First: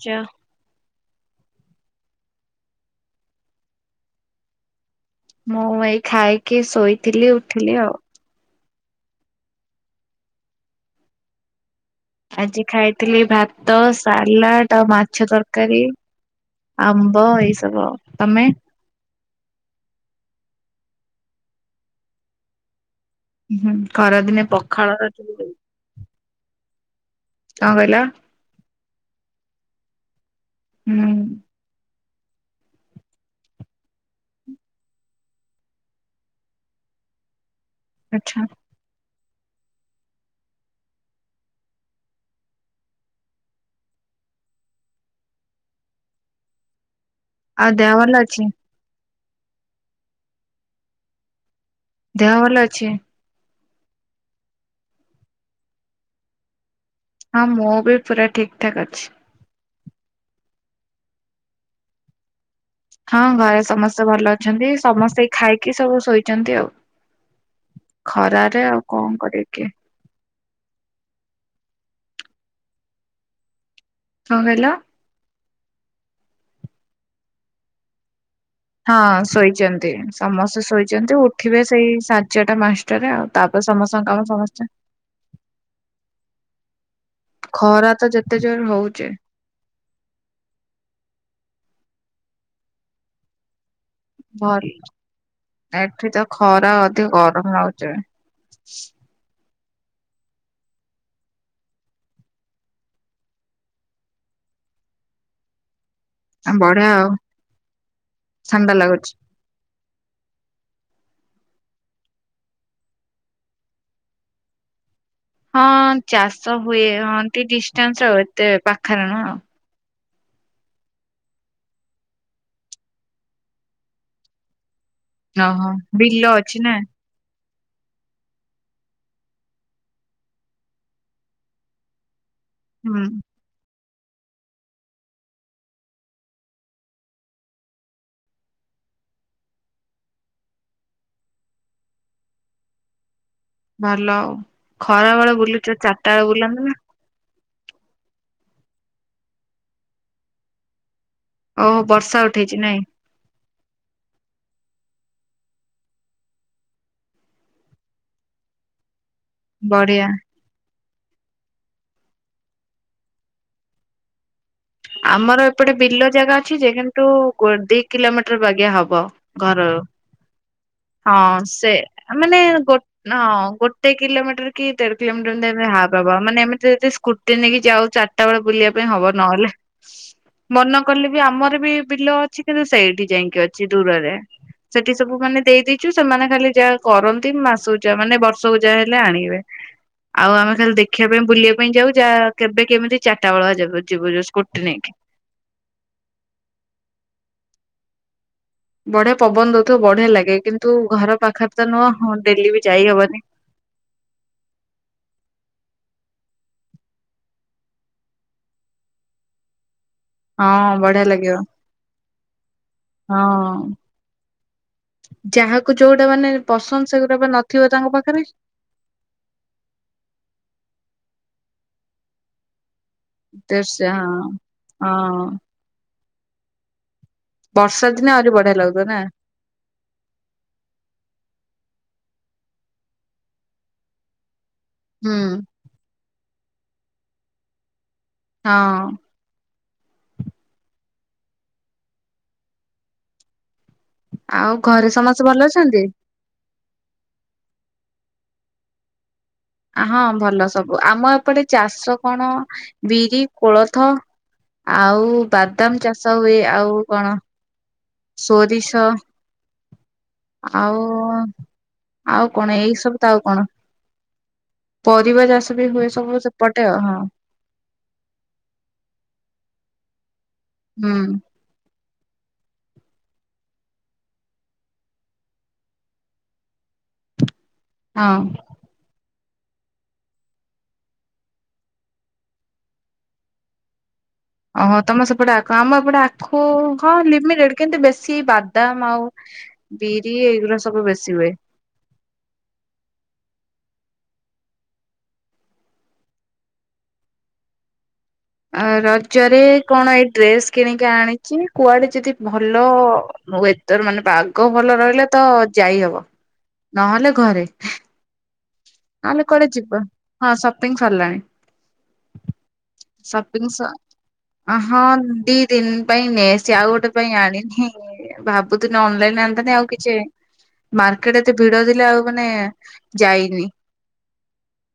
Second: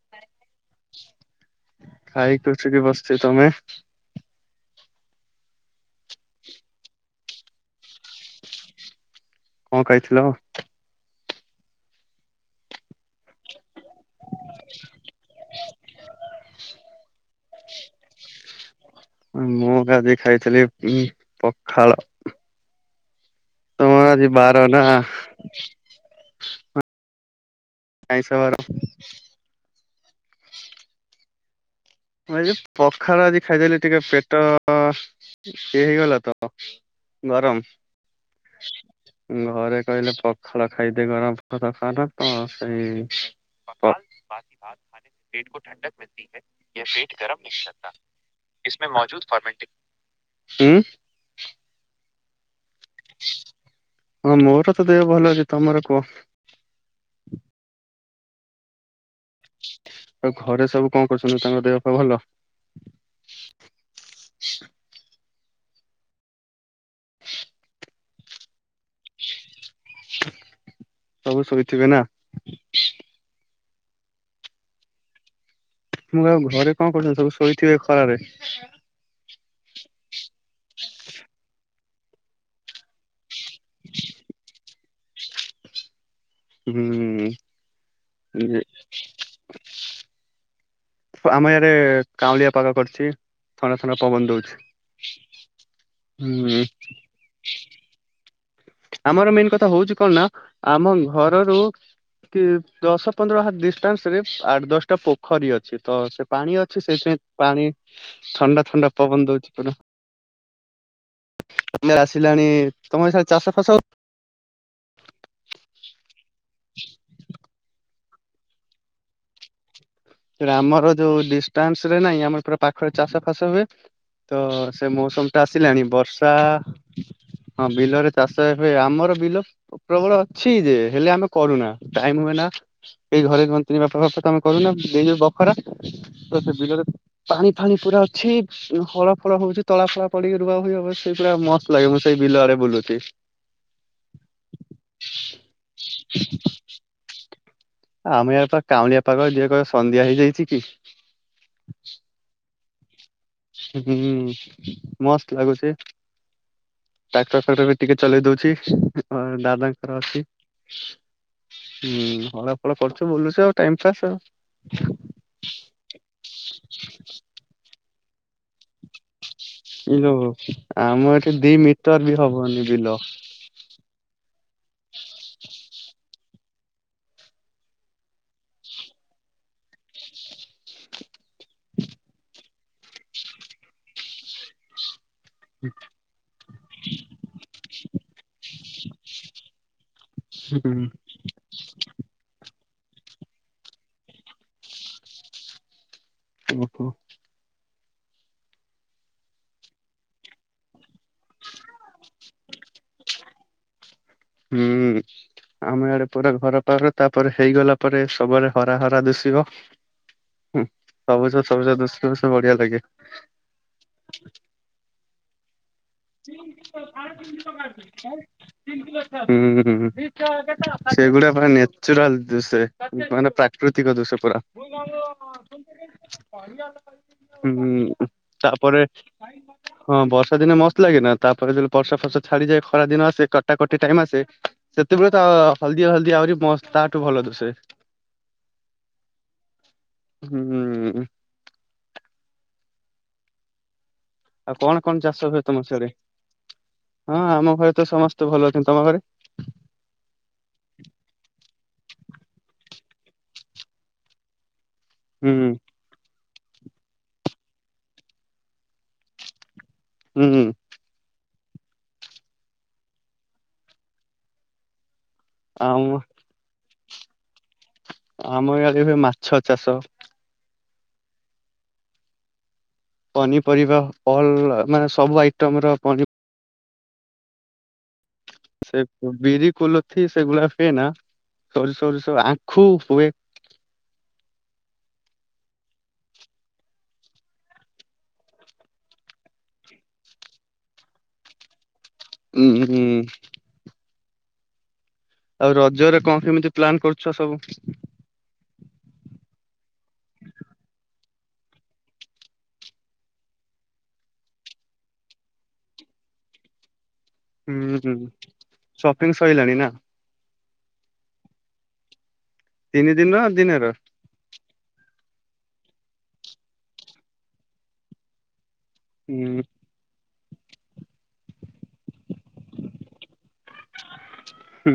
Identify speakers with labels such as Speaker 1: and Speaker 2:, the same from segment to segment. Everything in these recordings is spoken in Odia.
Speaker 1: କରୁଛ?
Speaker 2: ଖାଇକିଛ କି ବସିଛ ତମେ
Speaker 1: ମୁଁ ଏଇ ଖାଇକି ଶୋଇଥିଲି ଉଠିଲି ଆଉ
Speaker 2: କଣ କହିଥିଲ
Speaker 1: ଆଜି ଖାଇଥିଲି ଭାତ ତ ସାଲାଡ ଆ ମାଛ ତରକାରୀ ଆମ୍ବ ଏଇ ସବୁ ତମେ
Speaker 2: ମୁଁ ଆଜି ଖାଇଥିଲି ଉ ପଖାଳ
Speaker 1: ହୁଁ
Speaker 2: ତମର ଆଜି
Speaker 1: ଖରାଦିନେ
Speaker 2: ବାର ନା
Speaker 1: ପଖାଳର କଣ କଣ କହିଲା
Speaker 2: ସେବର
Speaker 1: ହୁଁ
Speaker 2: ମୁ ପଖାଳ ଆଜି ଖାଇଦେଲି ଟିକେ ପେଟ ସେଏ ହେଇଗଲା ତ ଗରମ
Speaker 1: ଆଚ୍ଛା
Speaker 2: ଘରେ କହିଲେ ପଖଳ ଖାଇଦି ଗରମ ପଖଳ ଖାାନ ତ ସେଇ ପକ ବାକି ହାତ ଖା ସେ ପେଟକୁ ଠଣ୍ଡକ ମିଳତି ହ ପିଠ ଗରମ ନଖ
Speaker 1: ଆଉ ଦେହ
Speaker 2: ସତା
Speaker 1: ଭଲ ଅଛି?
Speaker 2: ଏମେ ମୌଜୁଦ ଫର୍ମେଟିକ
Speaker 1: ଦେହ ଭଲ ଅଛି
Speaker 2: ହଁ ମୋର ତ ଦେହ ଭଲ ଅଛି ତମର କୁହ
Speaker 1: ହଁ ମୁଁ ବି ପୁରା ଠିକ ଠାକ୍ ଅଛି
Speaker 2: ଆଉ ଘରେ ସବୁ କଣ କରୁଛନ୍ତି ତାଙ୍କ ଦେହ ଭଲ
Speaker 1: ହଁ ଘରେ ସମସ୍ତେ ଭଲ ଅଛନ୍ତି ସମସ୍ତେ ଖାଇକି ସବୁ ଶୋଇଛନ୍ତି ଆଉ ଖରାାରେ ଆଉ କଣ କରିବିକଏ
Speaker 2: ସବୁ ଶୋଇଥିବେ ନା
Speaker 1: କ କଇଲ
Speaker 2: ପୁରା ଘରେ କଣ କରୁ ସବୁ ଶୋଇଥିବେ ଖରାରେ
Speaker 1: ହଁ ଶୋଇଛନ୍ତି ସମସ୍ତେ ଶୋଇଛନ୍ତି ଉଠିବେ ସେଇ ସାଞ୍ଚଟା ମାସ ଆଉ ତାପରେ ସମସ୍ତଙ୍କ କାମ ସମସ୍ତେ
Speaker 2: ହୁଁ
Speaker 1: ଖରା ତ ଯେତେ
Speaker 2: ଏହେ
Speaker 1: ଜୋର ହଉଚି
Speaker 2: ଆମ ୟାରେ କାଉାଉଁଳିଆ ପାଗ କରିଛି ଥଣ୍ଡା ଥଣ୍ଡା ପବନ ଦଉଛି
Speaker 1: ଭଲ ଏଠି ତ
Speaker 2: ହୁଁ
Speaker 1: ଖରା ଅଧିକ ଗରମ ହାଗଛି
Speaker 2: ଆମର ମେନ୍ କଥା ହଉଛି କଣ ନା ଆମ ଘରରୁ କି ଦଶ ପନ୍ଦର ହାର ଡିଷ୍ଟାନ୍ସ ରେ ଆଠ ଦଶଟା ପୋଖରୀ ଅଛି ତ ସେ
Speaker 1: ଆ
Speaker 2: ପାଣି ଅଛ
Speaker 1: ବଢିଆ ଆଉ
Speaker 2: ସେଇଥିାଇଁ ପାଣି ଥଣ୍ଡା ଥଣ୍ଡା ପବନ ଦଉଛି ପୁରା ତମରେ ଆସିଲାଣି ତମ ଏ ସା ଚାଷ ଫାସ
Speaker 1: ହଁ ଚାଷ ହୁଏ ହନ୍ତି ଡିଷ୍ଟଟାନ୍ସ ଆଉ ଏତେ ପାଖରେ ନୁହଁ ଆଉ
Speaker 2: ଆମର ଯୋଉ ଡିଷ୍ଟାନ୍ସ ରେ ନାଇଁ ଆମର ପୁରା ପାଖରେ ଚାଷ ଫାସ ହୁଏ ତ ସେ ମୌସମ ଟା
Speaker 1: ଓହୋ
Speaker 2: ଆସିଲାଣି
Speaker 1: ବିଲ
Speaker 2: ବର୍ଷା
Speaker 1: ଅଛି ନା
Speaker 2: ହଁ ବିଲରେ ଚାଷ ଏବେ ଆମର ବିଲ ପ୍ରବଳ ଅଛି ଯେ ହେଲେ ଆମେ କରୁନା ଟାଇମ ହୁଏ ନା
Speaker 1: ହୁଁ
Speaker 2: ଏଇ ଘରେେ ତିନି ବାପା ଫପା ତ ଆମେ କରୁନା ଯୋଉ ବଖରା ତ ସେ ପାଣି ଫାଣି ପୁରା ଅଛି ହଳ ଫଳ ହଉଛି ତଳା ଫଳା ପଡିକି ରୁଆ ହ ହବ ସେଇ ପୁରା ମସ୍ତ ଲାଗେ ମୁଁ ସେଇ ବିଲଆରେ ବୁଲୁଛି
Speaker 1: ଭଲ ଆଉ ଖରା ବେଳେ ବୁଲୁଚ ଚାରିଟା ବେଳେ ବୁଲାନ୍ତୁ ନା
Speaker 2: ଆମେ ୟ ପାଖ କାଉଁଳିଆ ପାଖ ଯିଏ କହ ସନ୍ଧ୍ୟା ହେଇଯାଇଛି କି
Speaker 1: ଓହୋ ବର୍ଷା ଉଠେଇଛି ନାଇଁ
Speaker 2: ହୁଁ ମସ୍ତ ଲାଗୁଚ ଟାକ୍ଟର ଫାକ୍ଟର ଟିକେ ଚଲେଇ ଦଉଛି ଆ ଦାଦାଙ୍କର
Speaker 1: ବଢିଆ
Speaker 2: ଅଛି ହୁଁ ହଳା ଫଳ କରୁଛୁ ବୁଲୁଛୁ ଆଉ ଟାଇମ ପାସ୍ ଆଉ
Speaker 1: ଆମର ଏପଟେ ବିଲ ଜାଗା ଅଛି ଯେ କିନ୍ତୁ ଦି କିଲୋମିଟର ବାଗଆ ହବ ଘରରୁ
Speaker 2: ଏଇ ଯୋଉ ଆମ ଏଠି
Speaker 1: ହଁ
Speaker 2: ଦି
Speaker 1: ସେ
Speaker 2: ମିଟର ବି
Speaker 1: ମାନେ
Speaker 2: ହବନି
Speaker 1: ଗୋ
Speaker 2: ବିଲ
Speaker 1: ହଁ ଗୋ ଗୋଟେ କିଲୋମିଟର କି ଦେଢ କିଲୋମିଟର ହ ବାବା ମାନେ ଆମେ ଯଦି ସ୍କୁଟି ନେଇକି ଯାଉ ସେତେବେଳେ ବୁଲିବା ପାଇଁ ହବ ନହେଲେ ମନେ କଲେ ବି ଆମର ବି ବିଲ ଅଛି କିନ୍ତୁ ସେଇଠି ଯାଇକି ଅଛି ଦୂରରେ ସେଠି ସବୁ ମାନେ ଦେଇେଇଛୁ ସେମାନେ ଖାଲି ଯାହା କରନ୍ତି ମାସଉଜା ମାନେ ବର୍ଷକୁ ଯା ହେଲେ ଆଣିବେ ଆଉ ଆମେ ଖାଲି ଦେଖିବା ପାଇଁ ବୁଲି ପାଇଁ ଯାଉ ଯାହା କେବେ କେମିତି ଚାରଟା ବେଳ ଯିବୁ ଯିବୁ ଯୁ ସ୍କୁଟି ନେଇକି।
Speaker 2: ଓହୋ [unintelligible]
Speaker 1: ବଢିଆ ପବନ ଦଉଥିବ ବଢିଆ ଲାଗେ କିନ୍ତୁ ଘର ପାଖରେ ତ ନୁହଁ ହଁ ଡେଲି ବି ଯାଇହବନି।
Speaker 2: ହୁଁ। ଆମେ ଆଡେ ପୁରା ଘର ପାଖ ତାପରେ ହେଇଗଲା ପରେ ସବୁ ଆଡ଼େ ହରା ହରା ଦିଶିବ। ହୁଁ
Speaker 1: ହଁ ବଢିଆ ଲାଗିବ।
Speaker 2: ସବୁଜ ସବୁଜ ଦୁଷିବ ସବୁ ବଢିଆ ଲାଗିବ।
Speaker 1: ହଁ ଯାହା ଯୋଉଟା ମାନେ ପସନ୍ଦ ସେଗୁଟା ନଥିବ ତାଙ୍କ ପାଖରେ।
Speaker 2: ହୁଁ ହୁଁ ସେଗୁଡା ପରା ନ୍ୟାଚୁରାଲ ଦୁଶେ। ମାନେ
Speaker 1: ଦେ ସେ
Speaker 2: ପ୍ରାକୃତିକ ଦୁଶ୍ୟା
Speaker 1: ହଁ।
Speaker 2: ପୁରା।
Speaker 1: ହଁ ବର୍ଷା
Speaker 2: ହୁଁ
Speaker 1: ଦିନେ ଆହୁରି ବଢିଆ ଲାଗୁଥିବ
Speaker 2: ତାପରେ
Speaker 1: ନା
Speaker 2: ହଁ ବର୍ଷା ଦିନେ ମସ୍ତ ଲାଗେ ନା ତାପରେ ଯେବେ ବର୍ଷା ଫର୍ସ ଛାଡିଯାଏ। ଖରା ଦିନ ଆସେ କଟାକଟି ଟାଇମ ଆସେ ସେତେଳେ
Speaker 1: ହୁଁ
Speaker 2: ତ ହଳଦିଆ ହଳଦି ଆହୁରି ମସ୍ତ ତାଠୁ ଭଲ ଦୁସେ।
Speaker 1: ହଁ।
Speaker 2: ହୁଁ ହୁଁ। ଆଉ କଣ
Speaker 1: ଘରେ
Speaker 2: କଣ
Speaker 1: ସମସ୍ତେ
Speaker 2: ଚାଷ
Speaker 1: ଭଲ
Speaker 2: ହୁଏ ତମ
Speaker 1: ଅଛନ୍ତି?
Speaker 2: ସିଆଡେ? ହଁ ଆମ ଘରେ ତ ସମସ୍ତେ ଭଲ ଅଛନ୍ତି ତମ ଘରେ?
Speaker 1: ହଁ ଭଲ ସବୁ ଆମ ଏପଟେ ଚାଷ କଣ ବିରି କୋଳଥ ଆଉ
Speaker 2: ହୁଁ
Speaker 1: ବାଦାମ ଚାଷ ହୁଏ। ଆଉ କଣ ସୋରିଷ
Speaker 2: ହୁଁ
Speaker 1: ଆଉ ଆଉ କଣ ଏଇ ସବୁ ତ ଆଉ କଣ? ପରିବା ଚାଷ ବି
Speaker 2: ଆମ
Speaker 1: ହୁଏ ସବୁ ସେପଟେ ହଁ।
Speaker 2: ଆମ ଇଆଡ଼େ ବି ମାଛ ଚାଷ।
Speaker 1: ହୁଁ।
Speaker 2: ପନିପରିବା ଫଲ ମାନେ ସବୁ ଆଇଟମ୍ ର ପନି
Speaker 1: ହଁ।
Speaker 2: ସେ ବିରି କୋଲଥି ସେଗୁଡା ହୁଏ ନା। ଷୋରିଷ ଫୋରିଶ ଆଖୁ ହୁଏ।
Speaker 1: ଓହୋ ତମେ ସେପଟେ ଆଖୁ ଆମ ଏପଟେ ଆଖୁ ହଁ ଲିମିଟେଡ କିନ୍ତୁ ବେଶୀ ବାଦାମ ଆଉ ବିରି ଏଇଗୁରା ସବୁ ବେଶୀ ହୁଏ।
Speaker 2: ଉଁ ହୁଁ। ଆଉ ରଜରେ କଣ କେମିତି ପ୍ଲାନ କରୁଛ ସବୁ?
Speaker 1: ଅ ରଜରେ କଣ ଏଇ ଡ୍ରେସ କିଣିକି ଆଣିଛି କୁଆଡେ ଯଦି ଭଲ ମୁଁ ଏଥର ମାନେ ପାଗ ଭଲ ରହିଲେ ତ ଯାଇହବ। ନହେଲେ ଘରେ
Speaker 2: ହୁଁ ହୁଁ ସପିଂ
Speaker 1: ନହେଲେ କୁଆଡେ
Speaker 2: ସଇଲାଣି ନା
Speaker 1: ଯିବା ହଁ ସପିଙ୍ଗ ସରିଲାଣି।
Speaker 2: ତିନି ଦିନ
Speaker 1: ସପିଙ୍ଗ୍ ଶ୍
Speaker 2: ଦିନେର?
Speaker 1: ଅ ହଁ ଦି ଦିନ ପାଇଁ ନେଇଆସିଛି ଆଉ ଗୋଟେ ପାଇଁ ଆଣିନି। ଭାବୁ ପୁ ଦିନି
Speaker 2: ହୁଁ
Speaker 1: ଅନଲାଇନ ଆଣିଥାନ୍ତି ଆଉ କିଛି ମାର୍କେଟ ଏତେ ଭିଡ ଥିଲେ ଆଉ ମାନେ ଯାଇନି।
Speaker 2: ହୁଁ।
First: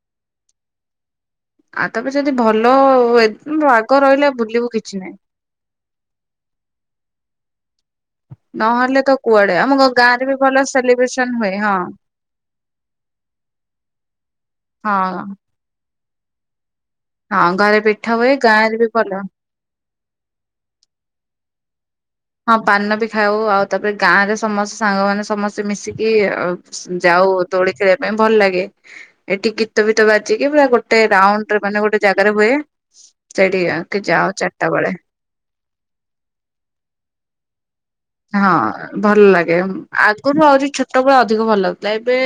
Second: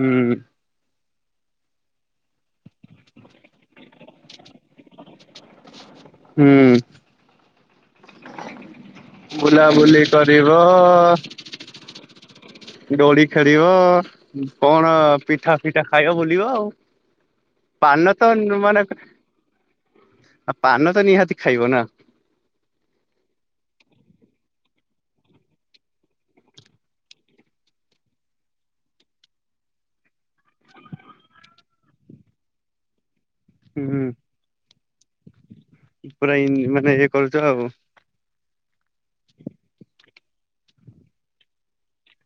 Speaker 1: ଆଉ ତାପ ଯଦି ଭଲ ୱେ ପାଗ ରହିଲେ ବୁଲିବୁ କିଛି ନାହିଁ।
Speaker 2: ହୁଁ।
Speaker 1: ନହେଲେ ତ କୁଆଡେ ଆମ
Speaker 2: ବୁଲାବୁଲି
Speaker 1: ଗାଁରେ ବି
Speaker 2: କରିବ
Speaker 1: ଭଲ ସେଲିବ୍ରେସନ ହୁଏ। ହଁ।
Speaker 2: ଦୋଡି ଖେଳିବ କଣ
Speaker 1: ହଁ।
Speaker 2: ପିଠା ଫିଠା ଖାଇବ ବୁଲିବ ଆଉ।
Speaker 1: ହଁ ଘରେ
Speaker 2: ପାନ
Speaker 1: ପିଠା
Speaker 2: ତ
Speaker 1: ହୁଏ ଗାଁ ରେ ବି ଭଲ
Speaker 2: ଆଉ ପାନ ତ ନିହାତି ଖାଇବ ନା?
Speaker 1: ହଁ ପାନ ବି ଖାଉ ଆଉ ତାପରେ ଗାଁ ରେ ସମସ୍ତ ସାଙ୍ଗମାନେ ସମସ୍ତେ ମିଶିକି ଯାଉ ଦୋଳି ଖେଳିବା ପାଇଁ ଭଲ ଲାଗେ। ଏଠି ଗୀତ ଫୀତ ବାଜିକି ପୁରା ଗୋଟେ ରାଉଣ୍ଡରେ ମାନେ ଗୋଟେ ଜାଗାରେ ହୁଏ। ସେଠିକ
Speaker 2: ହୁଁ।
Speaker 1: ଆ ଯାଅ ଚାରିଟା ବେଳେ।
Speaker 2: ପୁରା ଇ ମାନେ ଇଏ କରୁଛ ଆଉ।
Speaker 1: ହଁ ଭଲ ଲାଗେ ଆଗରୁ ଆହୁରି ଛୋଟବେଳେ ଅଧିକ ଭଲ ଲାଗୁଥିଲା। ଏବେ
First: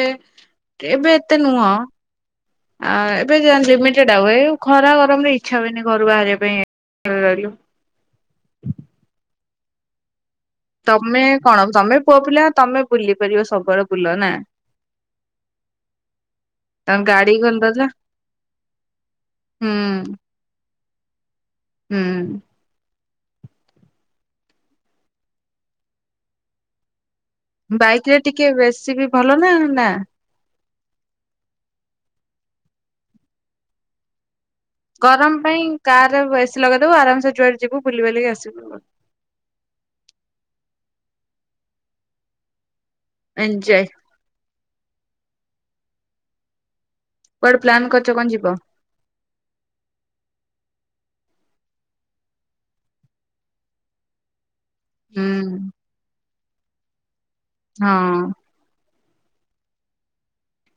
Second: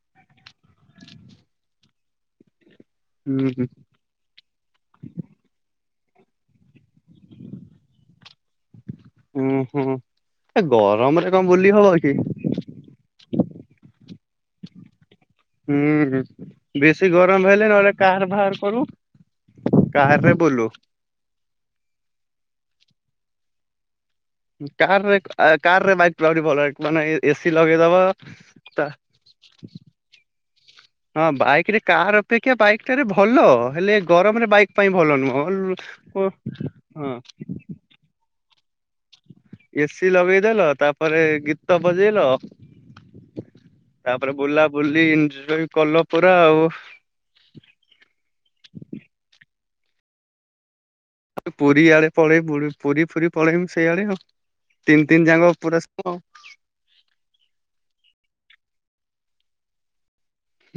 Speaker 1: ଏବେ ଏତେ ନୁହଁ ଆ ଏବେ
Speaker 2: ହୁଁ
Speaker 1: ଯାନ୍ତି ମି ସେଟା ହୁଏ ଖରା ଗରମରେ ଇଚ୍ଛା ହୁଏନି ଘରୁ ବାହାରିବା ପାଇଁ [inaudible] ରହିଲୁ।
Speaker 2: ହୁଁ ହୁଁ। ଏ
Speaker 1: ତମେ
Speaker 2: ଗରମରେ
Speaker 1: କଣ
Speaker 2: ବୁଲି ହବ
Speaker 1: ତମେ
Speaker 2: କି
Speaker 1: ପୁଅ ପିଲା ତମେ ବୁଲି ପାରିବ ସବୁବେଳେ ବୁଲ ନା।
Speaker 2: ହୁଁ
Speaker 1: ତମ
Speaker 2: ବେଶୀ
Speaker 1: ଗାଡି
Speaker 2: ଗରମ ହେଲେ
Speaker 1: ଗଲଦଲା
Speaker 2: ନହେଲେ କାର ବାହାର କରୁ।
Speaker 1: ହୁଁ
Speaker 2: କାରରେ ବୁଲୁ।
Speaker 1: ହୁଁ।
Speaker 2: କାରରେ କାରରେ ବାଇକ୍ ଠୁ ଆହୁରି ଭଲ ମାନେ ଇଏ ଏସି ଲଗେଇଦବ
Speaker 1: ବାଇକ ରେ ଟିକେ
Speaker 2: ତା
Speaker 1: ବେଶୀ ବି ଭଲ ନା ନା।
Speaker 2: ହଁ ବାଇକ ରେ କାର ଅପେକ୍ଷା ବାଇକ୍ ଟାରେ ଭଲ ହେଲେ ଗରମରେ ବାଇକ୍
Speaker 1: ଗରମ ପାଇଁ କାର ଏସି ଲଗେଇ ଦବୁ
Speaker 2: ହଁ
Speaker 1: ଆରାମସେ ଯୁଆଡେ ଯିବୁ ବୁଲି ବାଲିକି ଆସିବୁ।
Speaker 2: ଏସିି ଲଗେଇଦେଲ ତାପରେ ଗୀତ ବଜେଇଲ।
Speaker 1: ଏଞ୍ଜୟେ। ଏଂଯାଏ।
Speaker 2: ତାପରେ ବୁଲା ବୁଲି ଏଂଯାଏ କଲ ପୁରା ଆଉ।
Speaker 1: କୁଆଡେ ପ୍ଳାନ୍ କରିଛ କଣ ଯିବ।
Speaker 2: ପୁରୀ ଆଡେ ପଳେଇ ପୁରୀ ଫୁରୀ ପଳେଇବୁ ସେଇଆଡେ ଆଉ। ତିନି
Speaker 1: ହୁଁ।
Speaker 2: ତିନି ଯାଙ୍କ ପୁରା
Speaker 1: ହଁ।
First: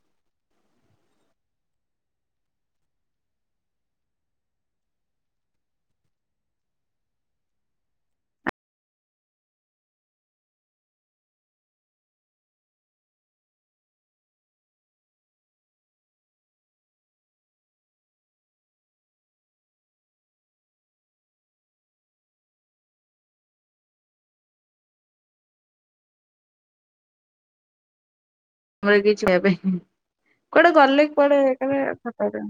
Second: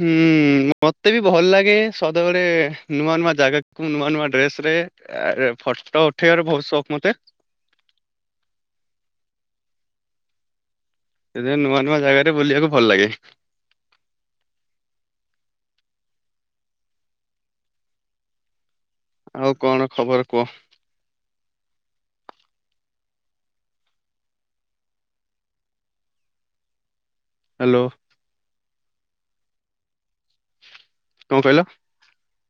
Speaker 2: ହୁଁ। ମୋତେ ବି ଭଲ ଲାଗେ ସଦାବେଳେ ନୂଆ ନୂଆ ଜାଗାକୁ ନୂଆ ନୂଆ ଡ୍ରେସରେ। ଆରେ ଫଟୋ ଉଠେଇବାର ବହୁତ ସକୋ ମତେ। ସେଥିପାଇଁ ନୂଆ ନୂଆ ଜାଗାରେ ବୁଲିବାକୁ ଭଲ ଲାଗେ। ଆଉ କଣ ଖବର କୁହ। ହାଲୋ।
Speaker 1: ଆମର କିଛି [inaudible] କୁଆଡେ ଗଲେ
Speaker 2: କଣ କହିଲ?
Speaker 1: କଆଡେ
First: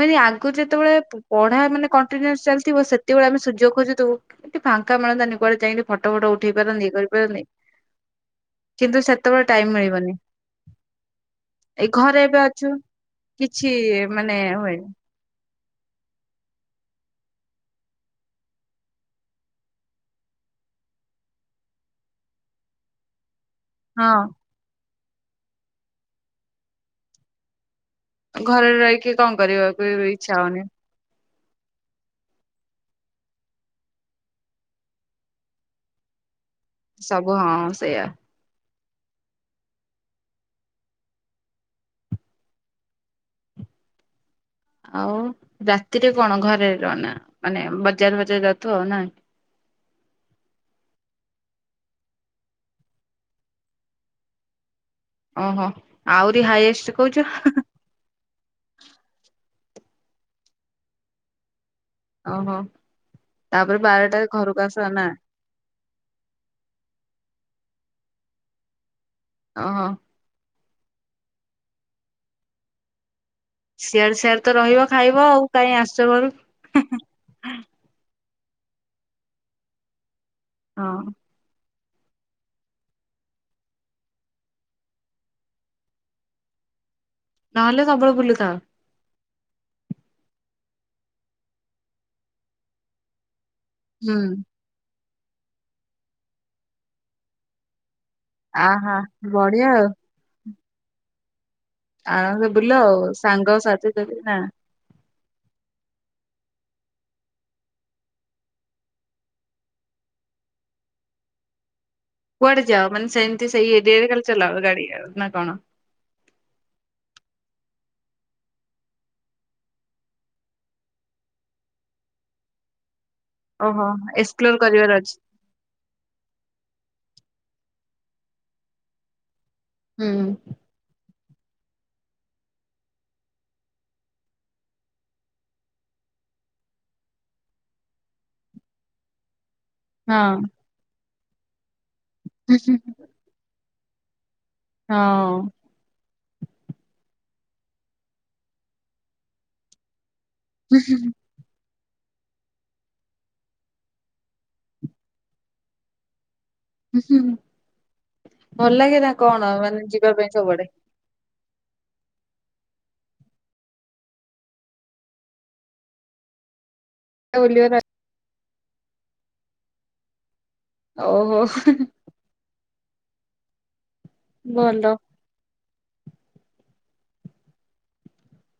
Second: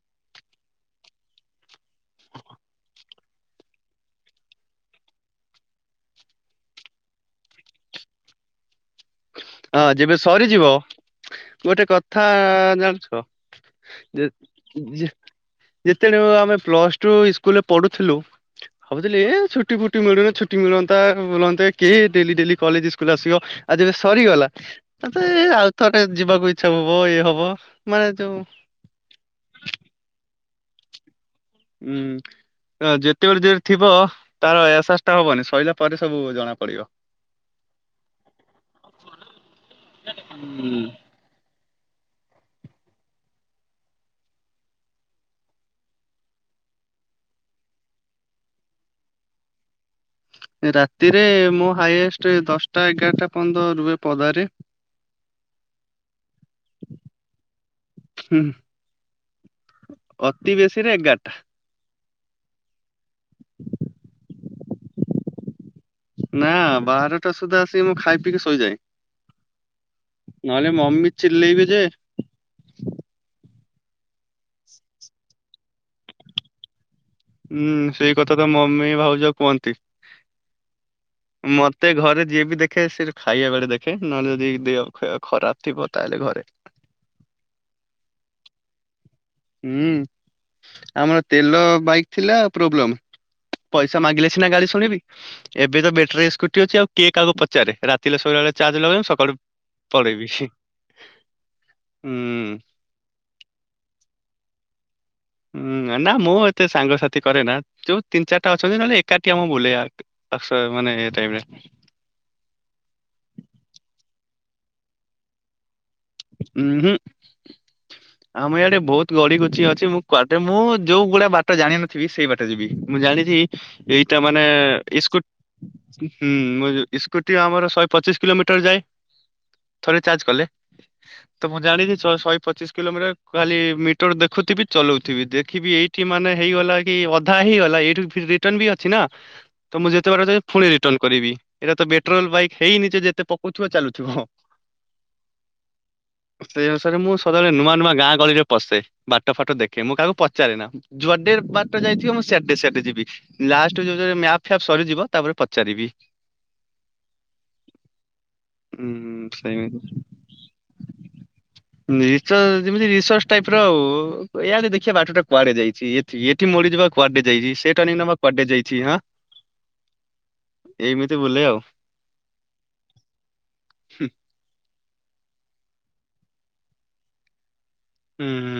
Speaker 1: ମାନେ ଆଗରୁ ଯେତେବେଳେ ପଢା ମାନେ କଣ୍ଟିନ୍ୟୁସ ଚାଲିଥିବ ସେତେବେଳେ ଆମେ ସୁଯୋଗ ଖୋଜୁଥିବୁ। ଏଠି ଫାଙ୍କା ମିଳନ୍ତାନି କୁଆଡେ ଯାଇକି ଫଟୋ ଫଟୋ ଉଠେଇ ପାରନ୍ତି ଇଏ କରିପାରନ୍ତି।
Speaker 2: [inaudible]
Speaker 1: କିନ୍ତୁ ସେତେବେଳେ ଟାଇମ
Speaker 2: ହଁ ଯେବେ ସରିଯିବ। ଗୋଟେ
Speaker 1: ଏଇ ଘରେ
Speaker 2: କଥା
Speaker 1: ଏବେ ଅଛୁ
Speaker 2: ଜାଣିଛ
Speaker 1: କିଛି ମାନେ ହୁଏନି
Speaker 2: ଯେ ଯେତେବେଳେ ଆମେ ପ୍ଲସଟୁ ସ୍କୁଲରେ ପଢୁଥିଲୁ। ଭାବୁଥିଲି ଛୁଟି ଫୁଟି ମିଳୁନି ଛୁଟି ମିଳନ୍ତା ବୁଲନ୍ତେ କେଏ ଡେଲି ଡେଲି କଲେଜ ସ୍କୁଲ ଆସିବ ଆଜି
Speaker 1: ହଁ
Speaker 2: ସରିଗଲା ତ ଆଉ ଥରେ ଯିବାକୁ ଇଚ୍ଛା ହବ ଇଏ ହବ। ମାନେ ଯୋଉ
Speaker 1: ଘରେରେ ରହିକି କଣ କରିବା ବାଳେବେଳେ ଇଚ୍ଛା ହଉନି?
Speaker 2: ହୁଁ। ଯେତେବେଳେ ଯେ ଥିବ ତାର ଏସାସ ହବନି ସରିଲା ପରେ ସବୁ ଜଣା ପଡିବ।
Speaker 1: ସବୁ ହଁ ସେଇଆ।
Speaker 2: ହୁଁ।
Speaker 1: ଆଉ ରାତିରେ କଣ ଘରେ ରୁହନା ମାନେ ବଜାର ବଜାର ଯାଉଥୁ ନା।
Speaker 2: ରାତିରେ ମୁଁ ହାଇଏଷ୍ଟ ଦଶଟା ଏଗାରଟା ପର୍ଯ୍ୟନ୍ତ ରୁହେ ପଦାରେ।
Speaker 1: ଓହୋ ଆହୁରି ହାଇଏଷ୍ଟ କହୁଛ।
Speaker 2: ହୁଁ ଅତି ବେଶୀରେ ଏଗାରଟା।
Speaker 1: ଓହୋ ତାପରେ ବାରଟା ଘରକୁ ଆସ ନା।
Speaker 2: ନା ବାହାରଟା ସୁଦ୍ଧା ଆସିକି ମୁଁ ଖାଇ ପିଇକି ଶୋଇଯାଏ।
Speaker 1: ଓହୋ।
Speaker 2: ନହେଲେ ମମି ଚିଲଲେଇବେ ଯେ।
Speaker 1: ସିଆଡେ ସିଆଡେ ତ ରହିବ ଖାଇବ ଆଉ କାହିଁ ଆସଛ ଘରକୁ।
Speaker 2: ହୁଁ ସେଇ କଥା ତ ମମି ଭାଉଜ କୁହନ୍ତି
Speaker 1: ହଁ
Speaker 2: ମ ମତେ ଘରେ ଯିଏ ବି ଦେଖେ ସେ ଖାଇବା ବେଳେ ଦେଖେ ନହେଲେ ଯଦି ଦେହ ଫିଅ ଖରାପ ଥିବ ତାହେଲେ ଘରେ।
Speaker 1: ନହଲେ ସବୁବେଳେ ବୁଲିଥାଉ।
Speaker 2: ହୁଁ ଆମର ତେଲ ବାଇକ୍ ଥିଲା ପ୍ରୋବ୍ଲେମ ପଇସା
Speaker 1: ହୁଁ
Speaker 2: ମାଗିଲେ ସିନା ଗାଡି ଶୁଣିବି ଏବେ ତ ବେଟରୀ ସ୍କୁଟି ଅଛି ଆଉ କେ କାହାକୁ ପଚାରେ ରା ସବୁ ବେଳେ ଚାଜ
Speaker 1: ଆହା
Speaker 2: ଲଗେଇବ ସକାଳୁ
Speaker 1: ବଢିଆ ଆଉ
Speaker 2: ପଳେଇବି।
Speaker 1: ଆରାମସ
Speaker 2: ହୁଁ
Speaker 1: ବୁଲ ଆଉ ସାଙ୍ଗ ସାଥି ଯଦି ନା
Speaker 2: ହୁଁ ନା ମୁଁ ଏତେ ସାଙ୍ଗସାଥି କରେ ନା ଯୋଉ ତିନି ଚାରଟା ଅଛନ୍ତି ନହେଲେ ଏକାଠି ଆମ ବୁଲେ ଆକ୍ସ ମାନେ ଏ ଟାଇପରେ
Speaker 1: କୁଆଡେ ଯାଅ ମାନେ ସେମିତି ସେଇଡରେ ଖାଲି ଚଲାଅ ଗାଡି ନା କଣ?
Speaker 2: ଉ ହୁଁ ଆଉ ମୁଁ ଇଆଡେ ବହୁତ ଗଡି କୁଚି ଅଛି ମୁଁ କୁଆେ ମୁଁ ଯୋଉ ଗୁଡଆ ବାଟ ଜାଣିିନଥିବି ସେଇ ବାଟ ଯିବି ମୁଁ ଜାଣିଛି
Speaker 1: ଓହୋ
Speaker 2: ଏଇଟା ମାନେ
Speaker 1: ଏକ୍ସପ୍ଲୋର କରିବାର ଅଛି
Speaker 2: ସ୍କୁ ହୁଁ ସ୍କୁଟି ଆମର ଶହେ ପଚିଶ କିଲୋମିଟର ଯାଏ। ଥରେ
Speaker 1: ହୁଁ
Speaker 2: ଚାର୍ଜ କଲେ। ତ ମୁଁ ଜାଣିଛି ଶହେ ପଚିଶ କିଲୋମିଟର ଖାଲି ମିଟର ଦେଖୁଥିବି ଚଲଉଥିବି ଦେଖିବି ଏଇଠ ଠି ମାନେ ହେଇଗଲା କି ଅଧା ହେଇଗଲା ଏଇଠୁ ରିଟର୍ଣ ବି ଅଛି ନା ତ ମୁଁ ଯେତେବେଳେ
Speaker 1: ହଁ
Speaker 2: ପୁଣି ରିଟର୍ନଣ କରିବି ଏଟା ତ ପେଟ୍ରୋଲ ବାଇକ୍ ହେଇନି ଯେତେ ପଉଥିବ ଚାଲୁଥିବ।
Speaker 1: ହଁ
Speaker 2: ସେଇ ଅନୁସାରେ ମୁଁ ସଦାବେଳେ ନୂଆ ନୂଆ ଗାଁ ଗଳିରେ ପଶେ ବାଟ ଫାଟ ଦେଖେ ମୁଁ କାହାକୁ ପଚେ ଚାାର ନା ଜୁଆାରଡର ବା ଯାଇଥିବ ମୁଁଡେଡେ ଯିବି ଲାଷ୍ଟ ଯୋଉ ମପ ଫପ ସରିଯିବ ତାପରେ ପଚାରିବି
Speaker 1: ଭଲ ଲାଗେ ନା
Speaker 2: ଉଁ
Speaker 1: କଣ
Speaker 2: ସେମିତି
Speaker 1: ମାନେ ଯିବା ପାଇଁ ସବୁଆଡେ
Speaker 2: ରଚ ଯେମିତି ରିସର୍ଚ ଟାଇପ ର ଆଉ ଏଇ ଦେଖିବା ବାଟଟା କୁଆଡେ ଯାଇଛି ଏଠି ମରିଯିବା କୁଆଡେ ଯାଇଛି
Speaker 1: ବୁଲିବାର
Speaker 2: ସେଟା ନି ନମା କୁଆଡେ ଯାଇଛି ହଁ ଏମିତି
Speaker 1: ଓହୋ
Speaker 2: ବୁଲେ ଆଉ
Speaker 1: ବନ୍ଦ
Speaker 2: ହୁଁ